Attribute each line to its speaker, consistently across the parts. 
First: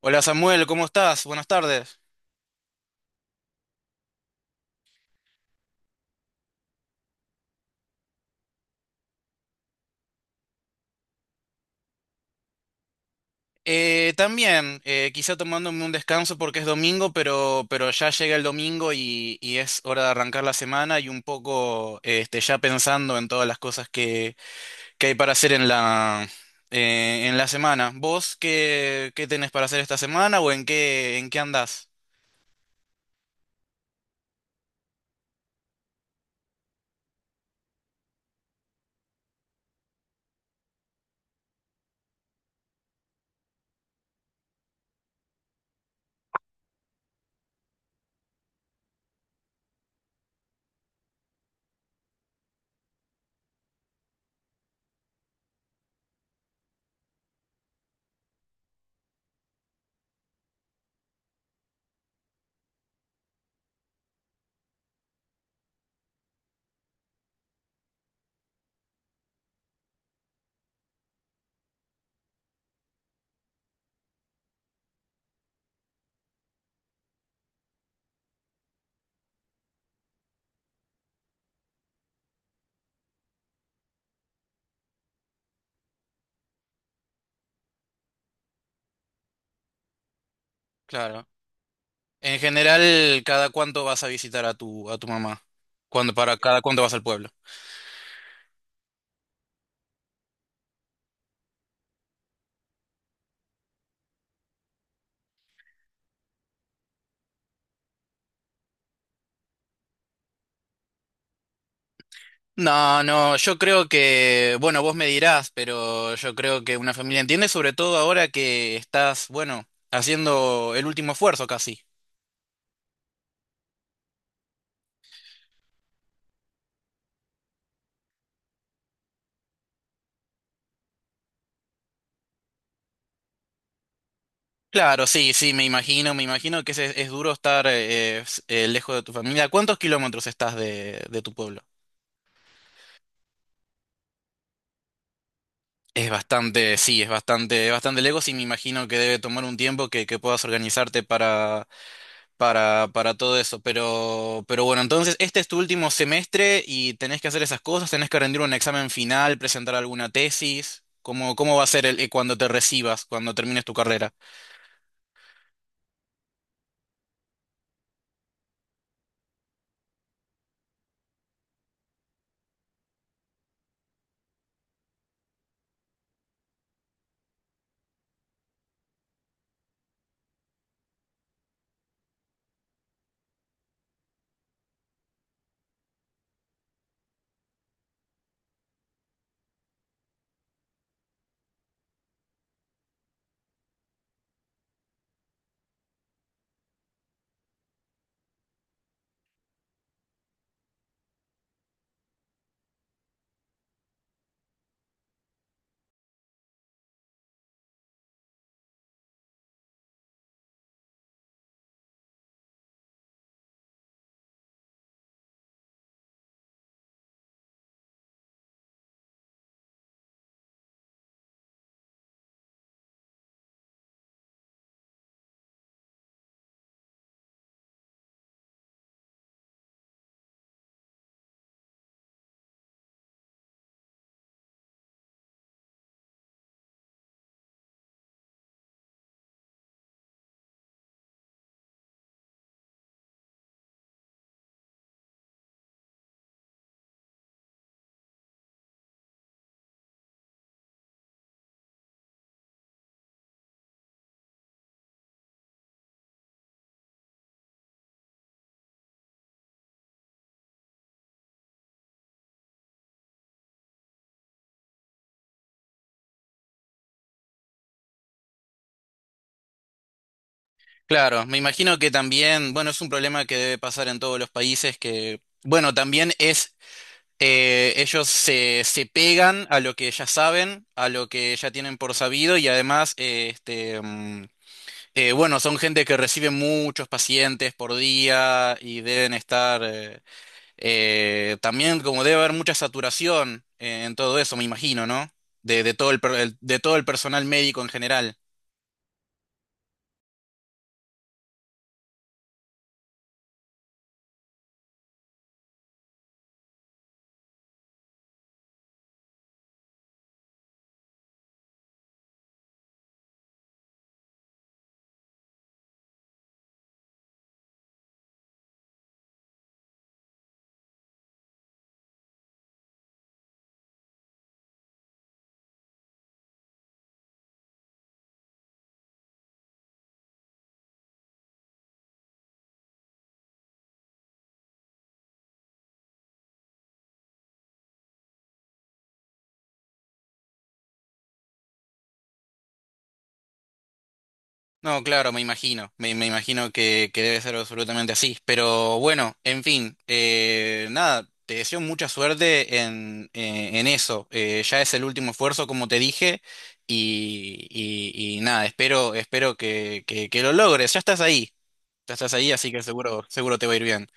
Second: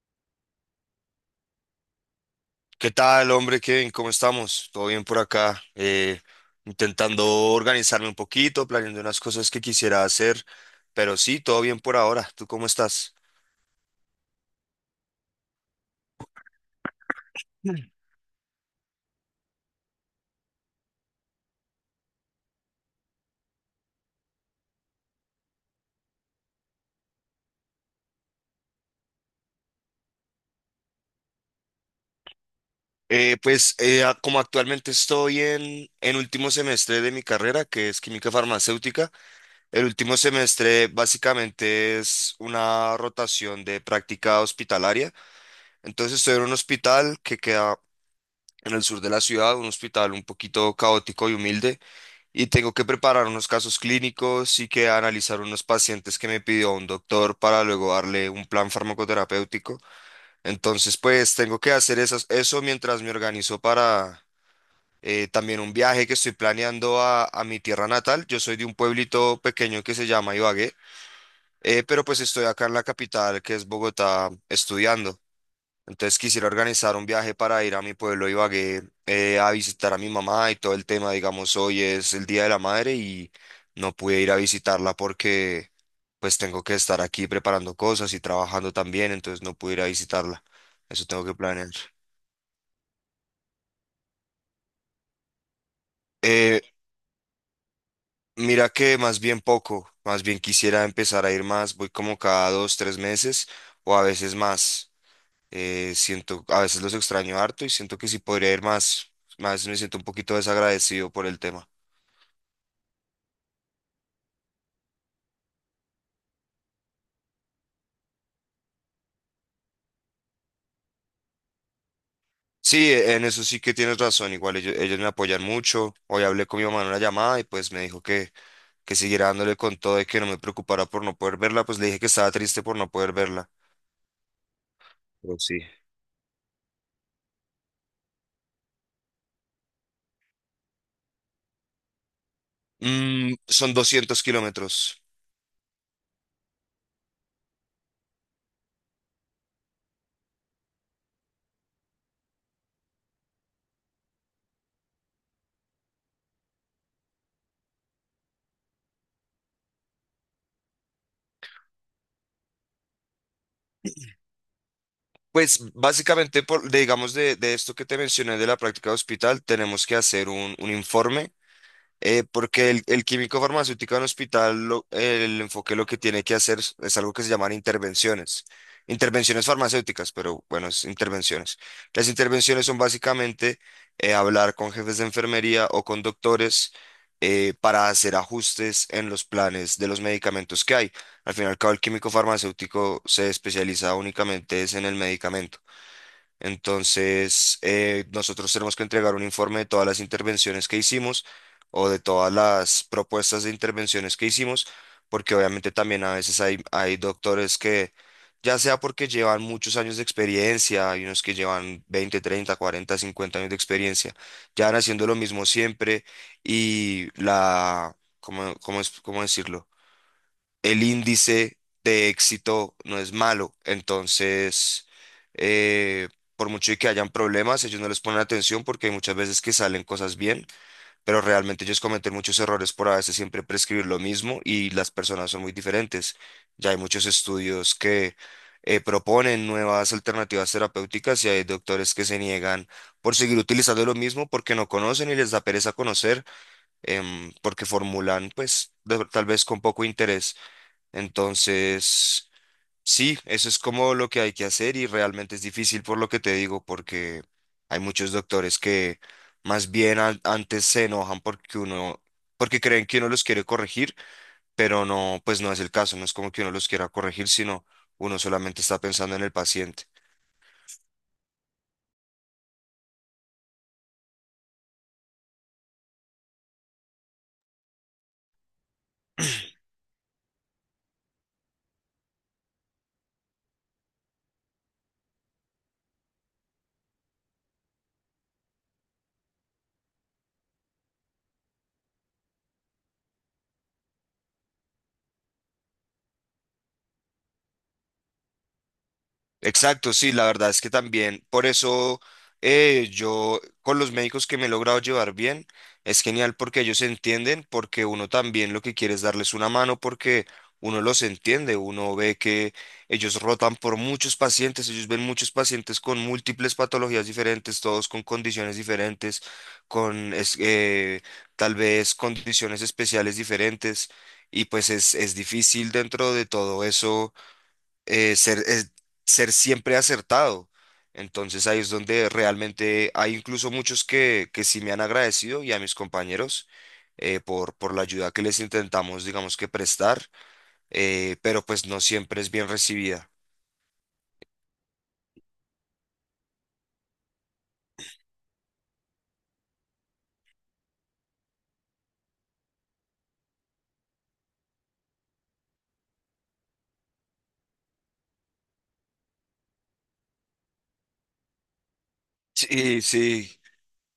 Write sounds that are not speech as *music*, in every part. Speaker 1: Hola Samuel, ¿cómo estás? Buenas tardes.
Speaker 2: ¿Qué tal, hombre Kevin? ¿Cómo estamos? ¿Todo bien por acá? Intentando organizarme un poquito, planeando unas cosas que quisiera hacer, pero sí, todo bien por ahora. ¿Tú cómo estás?
Speaker 1: También, quizá tomándome un descanso porque es domingo, pero
Speaker 2: Mm.
Speaker 1: ya llega el domingo y es hora de arrancar la semana y un poco ya pensando en todas las cosas que hay para hacer en la semana. ¿Vos qué tenés para hacer esta semana o en qué andás?
Speaker 2: Pues como actualmente estoy en último semestre de mi carrera, que es química farmacéutica, el último semestre básicamente es una rotación de práctica hospitalaria. Entonces estoy en un hospital que queda en el sur de la ciudad, un hospital un poquito caótico y humilde, y tengo que preparar unos casos clínicos y que analizar unos pacientes que me pidió un doctor para luego darle un plan farmacoterapéutico. Entonces, pues tengo que hacer esas, eso mientras me organizo para también un viaje que estoy planeando a mi tierra natal. Yo soy de un pueblito pequeño que se llama Ibagué, pero pues estoy acá en la capital, que es Bogotá, estudiando. Entonces quisiera organizar un viaje para ir a mi pueblo Ibagué a visitar a mi mamá y todo el tema. Digamos, hoy es el Día de la Madre y no pude ir a visitarla porque pues tengo que estar aquí preparando cosas y trabajando también, entonces no pude ir a visitarla. Eso tengo
Speaker 1: Claro.
Speaker 2: que planear.
Speaker 1: En general, ¿cada cuánto vas a visitar a tu mamá? ¿Cuándo, para
Speaker 2: Eh,
Speaker 1: cada cuánto vas al pueblo?
Speaker 2: mira que más bien poco, más bien quisiera empezar a ir más, voy como cada dos, tres meses o a veces más. Siento, a veces los extraño harto y siento que si podría ir más, a veces me siento un poquito desagradecido por el tema.
Speaker 1: No, no, yo creo que, bueno, vos me dirás, pero yo creo que una familia entiende, sobre todo ahora que estás, bueno, haciendo el último esfuerzo casi.
Speaker 2: Sí, en eso sí que tienes razón. Igual ellos me apoyan mucho. Hoy hablé con mi mamá en una llamada y pues me dijo que siguiera dándole con todo y que no me preocupara por no poder verla. Pues le dije que estaba triste por no poder verla.
Speaker 1: Claro, sí,
Speaker 2: Pero
Speaker 1: sí,
Speaker 2: sí.
Speaker 1: me imagino que es duro estar lejos de tu familia. ¿Cuántos kilómetros estás de tu pueblo?
Speaker 2: Son 200 kilómetros.
Speaker 1: Es bastante, sí, es bastante lejos y me imagino que debe tomar un tiempo que puedas organizarte para todo eso. Pero bueno, entonces este es tu último semestre y tenés que hacer esas cosas, tenés que rendir un examen final, presentar alguna tesis. ¿Cómo va a ser cuando te recibas, cuando termines tu carrera?
Speaker 2: Pues básicamente, digamos, de esto que te mencioné de la práctica de hospital, tenemos que hacer un informe porque el químico farmacéutico en hospital, lo- el enfoque lo que tiene que hacer es algo que se llaman intervenciones. Intervenciones farmacéuticas, pero bueno, es intervenciones. Las intervenciones son básicamente hablar con jefes de enfermería o con doctores para hacer ajustes en los planes de los medicamentos que hay. Al final, el químico farmacéutico se especializa únicamente es en el medicamento. Entonces, nosotros tenemos que entregar un informe de todas las intervenciones que hicimos o de todas las propuestas de intervenciones que hicimos, porque obviamente también a veces hay doctores que, ya sea porque llevan muchos años de experiencia, hay unos que llevan 20, 30, 40, 50 años de experiencia, ya van haciendo lo mismo siempre y la, ¿cómo, cómo es, cómo decirlo? El índice de éxito no es malo. Entonces, eh, por mucho y que hayan problemas, ellos no les ponen atención porque hay muchas veces que salen cosas bien, pero realmente ellos cometen muchos errores por a veces siempre prescribir lo mismo y las personas son muy diferentes. Ya hay muchos estudios que proponen nuevas alternativas terapéuticas y hay doctores que se niegan por seguir utilizando lo mismo porque no conocen y les da pereza conocer, porque formulan pues tal vez con poco interés. Entonces, sí, eso es como lo que hay que hacer y realmente es difícil por lo que te digo, porque hay muchos doctores que más bien antes se enojan porque uno, porque creen que uno los quiere corregir, pero no, pues no es el caso, no es como que uno los quiera corregir, sino uno solamente está pensando en el paciente.
Speaker 1: Claro, me imagino que también, bueno, es un problema que debe pasar en todos los países que, bueno, también es, ellos se pegan a lo que ya saben, a lo que ya tienen por sabido y además, bueno, son gente que recibe muchos pacientes por día y deben estar también como debe haber mucha saturación en todo eso, me imagino, ¿no? De todo de todo el personal médico en general.
Speaker 2: Exacto, sí, la verdad es que también, por eso yo con los médicos que me he logrado llevar bien, es genial porque ellos se entienden, porque uno también lo que quiere es darles una mano, porque uno los entiende, uno ve que ellos rotan por muchos pacientes, ellos ven muchos pacientes con múltiples patologías diferentes, todos con condiciones diferentes, con tal vez condiciones especiales diferentes, y pues es difícil dentro de todo eso eh, ser, es- ser siempre acertado. Entonces ahí es donde realmente hay incluso muchos que sí me han agradecido y a mis compañeros por la ayuda que les intentamos, digamos, que prestar, pero pues no siempre es bien recibida.
Speaker 1: No, claro, me imagino, me imagino que debe ser absolutamente así. Pero bueno, en fin, nada, te deseo mucha suerte en eso. Ya es el último esfuerzo, como te dije, y nada, espero que lo logres. Ya estás ahí, así que
Speaker 2: Sí,
Speaker 1: seguro, seguro
Speaker 2: sí.
Speaker 1: te va a ir bien.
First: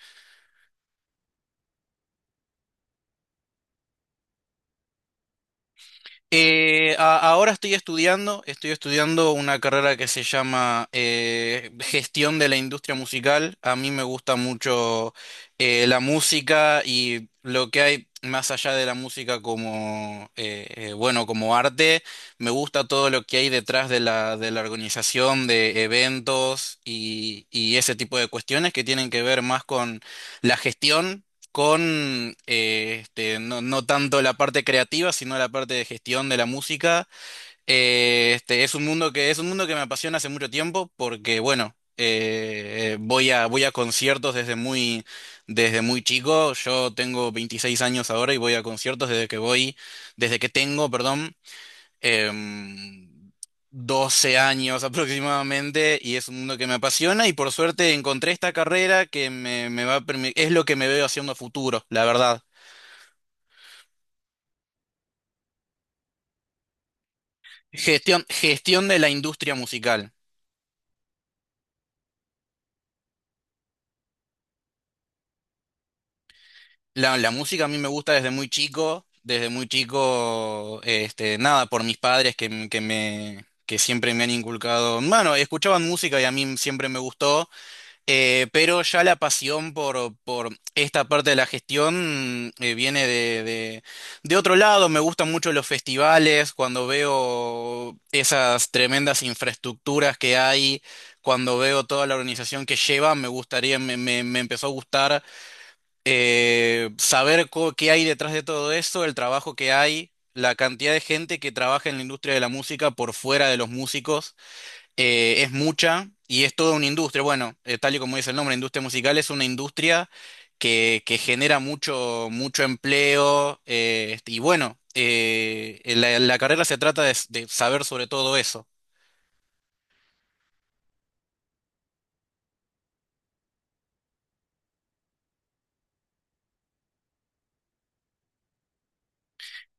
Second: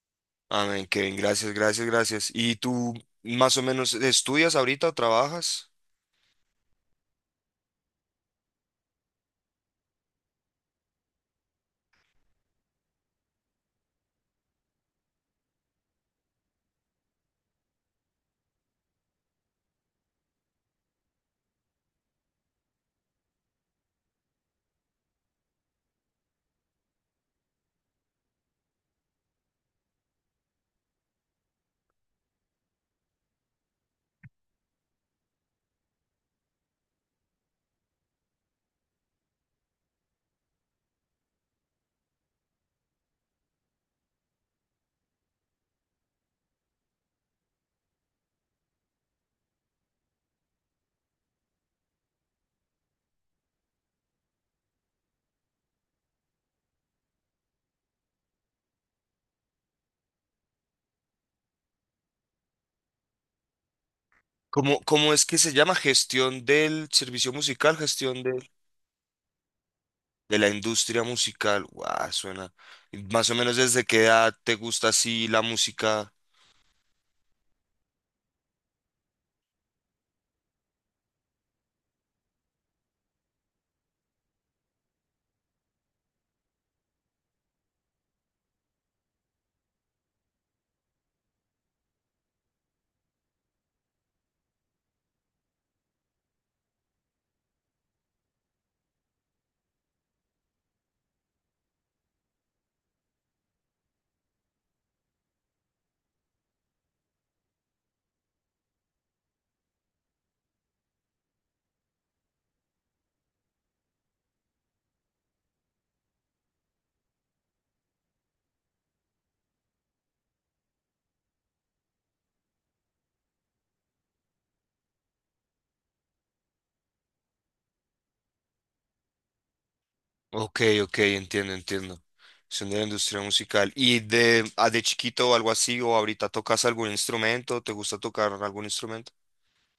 Speaker 2: Amén, Kevin, gracias, gracias, gracias. ¿Y tú más o menos estudias ahorita o trabajas?
Speaker 1: Ahora estoy estudiando una carrera que se llama Gestión de la Industria Musical. A mí me gusta mucho la música y lo que hay más allá de la música como, bueno, como arte. Me gusta todo lo que hay detrás de de la organización de eventos y ese tipo de cuestiones que tienen que ver más con la gestión con no, no tanto la parte creativa, sino la parte de gestión de la música. Es un mundo es un mundo que me apasiona hace mucho tiempo porque, bueno, voy voy a conciertos desde muy chico. Yo tengo 26 años ahora y voy a conciertos desde que voy, desde que tengo, perdón em, 12 años aproximadamente y es un mundo que me apasiona y por suerte encontré esta carrera que me va a es lo que me veo haciendo a futuro, la verdad.
Speaker 2: ¿Cómo, cómo es que se llama? ¿Gestión del servicio musical, gestión
Speaker 1: Gestión,
Speaker 2: de...?
Speaker 1: gestión de la industria musical.
Speaker 2: De la industria musical, guau, suena. Y más o menos, ¿desde qué edad te gusta así la música?
Speaker 1: La música a mí me gusta desde muy chico, este, nada, por mis padres que me... que siempre me han inculcado, bueno, escuchaban música y a mí siempre me gustó. Pero ya la pasión por esta parte de la gestión viene de otro lado. Me gustan mucho los festivales, cuando veo esas tremendas infraestructuras que hay, cuando veo toda la organización que lleva, me empezó a gustar saber qué hay detrás de todo eso, el trabajo que hay, la cantidad de gente que trabaja en la industria de la música por fuera de los músicos es mucha y es toda una industria. Bueno, tal y como dice el nombre, industria musical es una industria que genera mucho empleo y bueno, la carrera se trata de saber sobre todo eso.
Speaker 2: Ok, ok, entiendo, entiendo. Son de la industria musical. ¿Y de, ah, de chiquito o algo así? ¿O ahorita tocas algún instrumento? ¿Te gusta tocar algún instrumento?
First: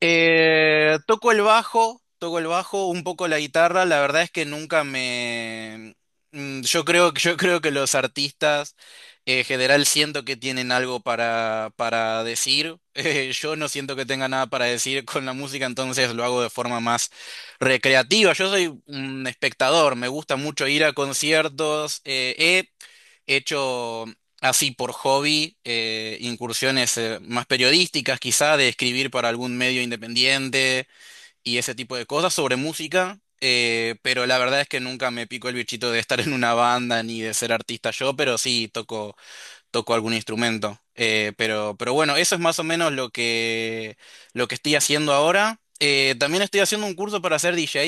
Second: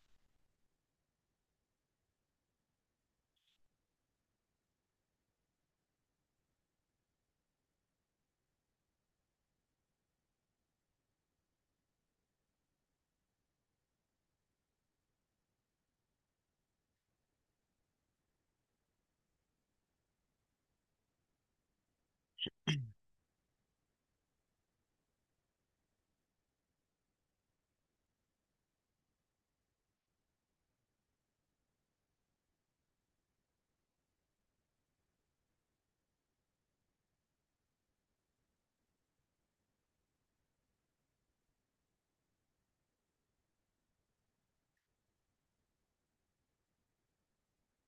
Speaker 1: Toco el bajo, toco el bajo, un poco la guitarra. La verdad es que nunca me. Yo creo que los artistas en general siento que tienen algo para decir. *laughs* Yo no siento que tenga nada para decir con la música, entonces lo hago de forma más recreativa. Yo soy un espectador, me gusta mucho ir a conciertos. He hecho así por hobby incursiones más periodísticas, quizá de escribir para algún medio independiente y ese tipo de cosas sobre música, pero la verdad es que nunca me pico el bichito de estar en una banda ni de ser artista yo, pero sí toco toco algún instrumento. Pero bueno, eso es más o menos lo lo que estoy haciendo ahora. También estoy haciendo un curso para ser DJ,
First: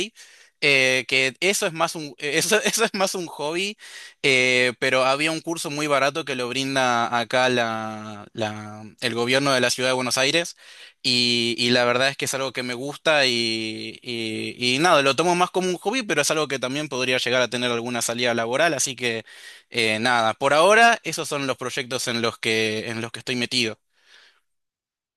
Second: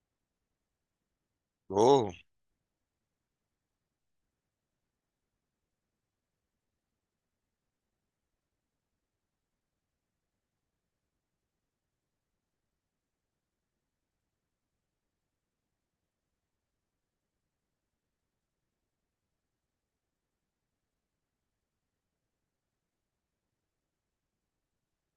Speaker 1: que eso es más
Speaker 2: Oh,
Speaker 1: un, eso, *laughs* eso es más un hobby, pero había un curso muy barato que lo brinda acá el gobierno de la ciudad de Buenos Aires. Y la verdad es que es algo que me gusta y nada, lo tomo más como un hobby, pero es algo que también podría llegar a tener alguna salida laboral, así que nada, por ahora esos son los proyectos en los que estoy metido.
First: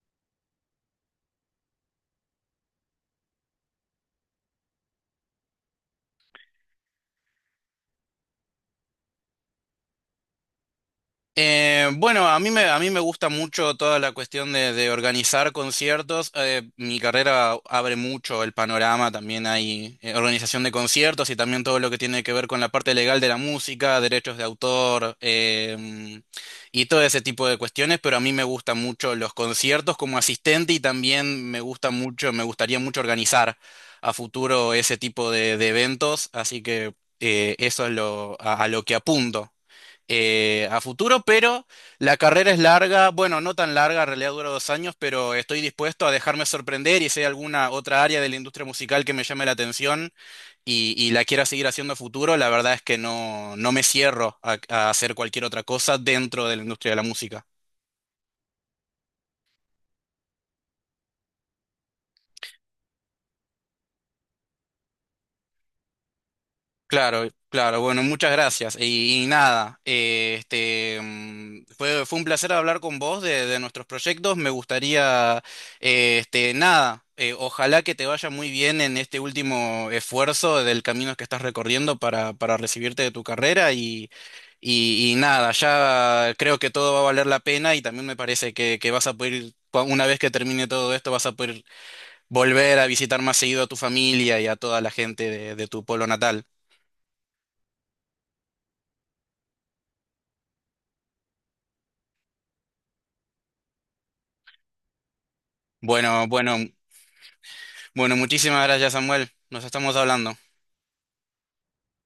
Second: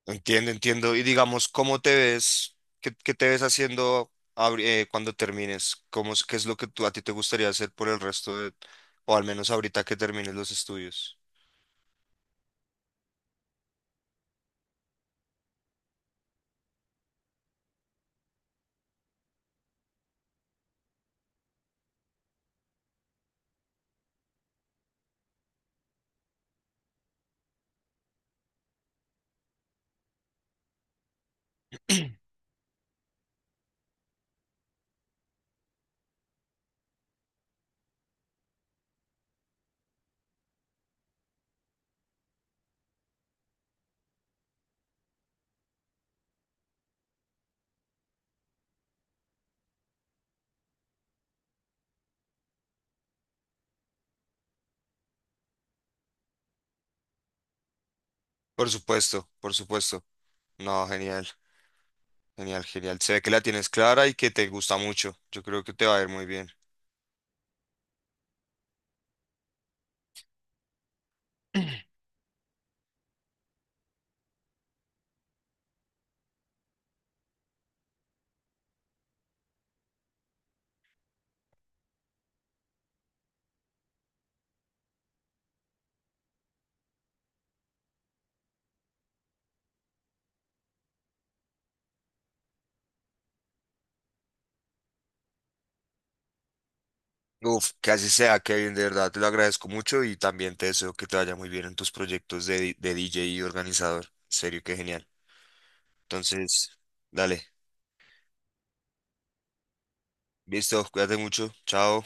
Speaker 2: entiendo, entiendo. Y digamos, ¿cómo te ves? ¿Qué, qué te ves haciendo cuando termines? ¿Cómo, qué es lo que tú, a ti te gustaría hacer por el resto de, o al menos ahorita que termines los estudios?
Speaker 1: Bueno, a mí me gusta mucho toda la cuestión de organizar conciertos. Mi carrera abre mucho el panorama, también hay organización de conciertos y también todo lo que tiene que ver con la parte legal de la música, derechos de autor y todo ese tipo de cuestiones, pero a mí me gustan mucho los conciertos como asistente y también me gusta mucho, me gustaría mucho organizar a futuro ese tipo de eventos, así que eso es lo, a lo que apunto a futuro, pero la carrera es larga, bueno, no tan larga, en realidad dura dos años, pero estoy dispuesto a dejarme sorprender y si hay alguna otra área de la industria musical que me llame la atención y la quiera seguir haciendo a futuro, la verdad es que no, no me cierro a hacer cualquier otra cosa dentro de la industria de la música.
Speaker 2: Por supuesto, por supuesto. No, genial. Genial, genial. Se ve que la tienes clara y que te gusta mucho. Yo creo que te va a ir muy bien.
Speaker 1: Claro, claro, bueno, muchas gracias. Y nada, fue, fue un placer hablar con vos de nuestros proyectos. Me gustaría, nada, ojalá que te vaya muy bien en este último esfuerzo del camino que estás recorriendo para recibirte de tu carrera y nada, ya creo que todo va a valer la pena y también me parece que vas a poder, una vez que termine todo esto, vas a poder volver a visitar más seguido a tu familia y a toda la gente de tu pueblo natal.
Speaker 2: Uf, que así sea, Kevin, de verdad, te lo agradezco mucho y también te deseo que te vaya muy bien en tus proyectos de DJ y organizador. En serio, qué genial.
Speaker 1: Bueno, bueno,
Speaker 2: Entonces, dale.
Speaker 1: bueno, muchísimas gracias, Samuel. Nos estamos hablando.
Speaker 2: Listo, cuídate mucho. Chao.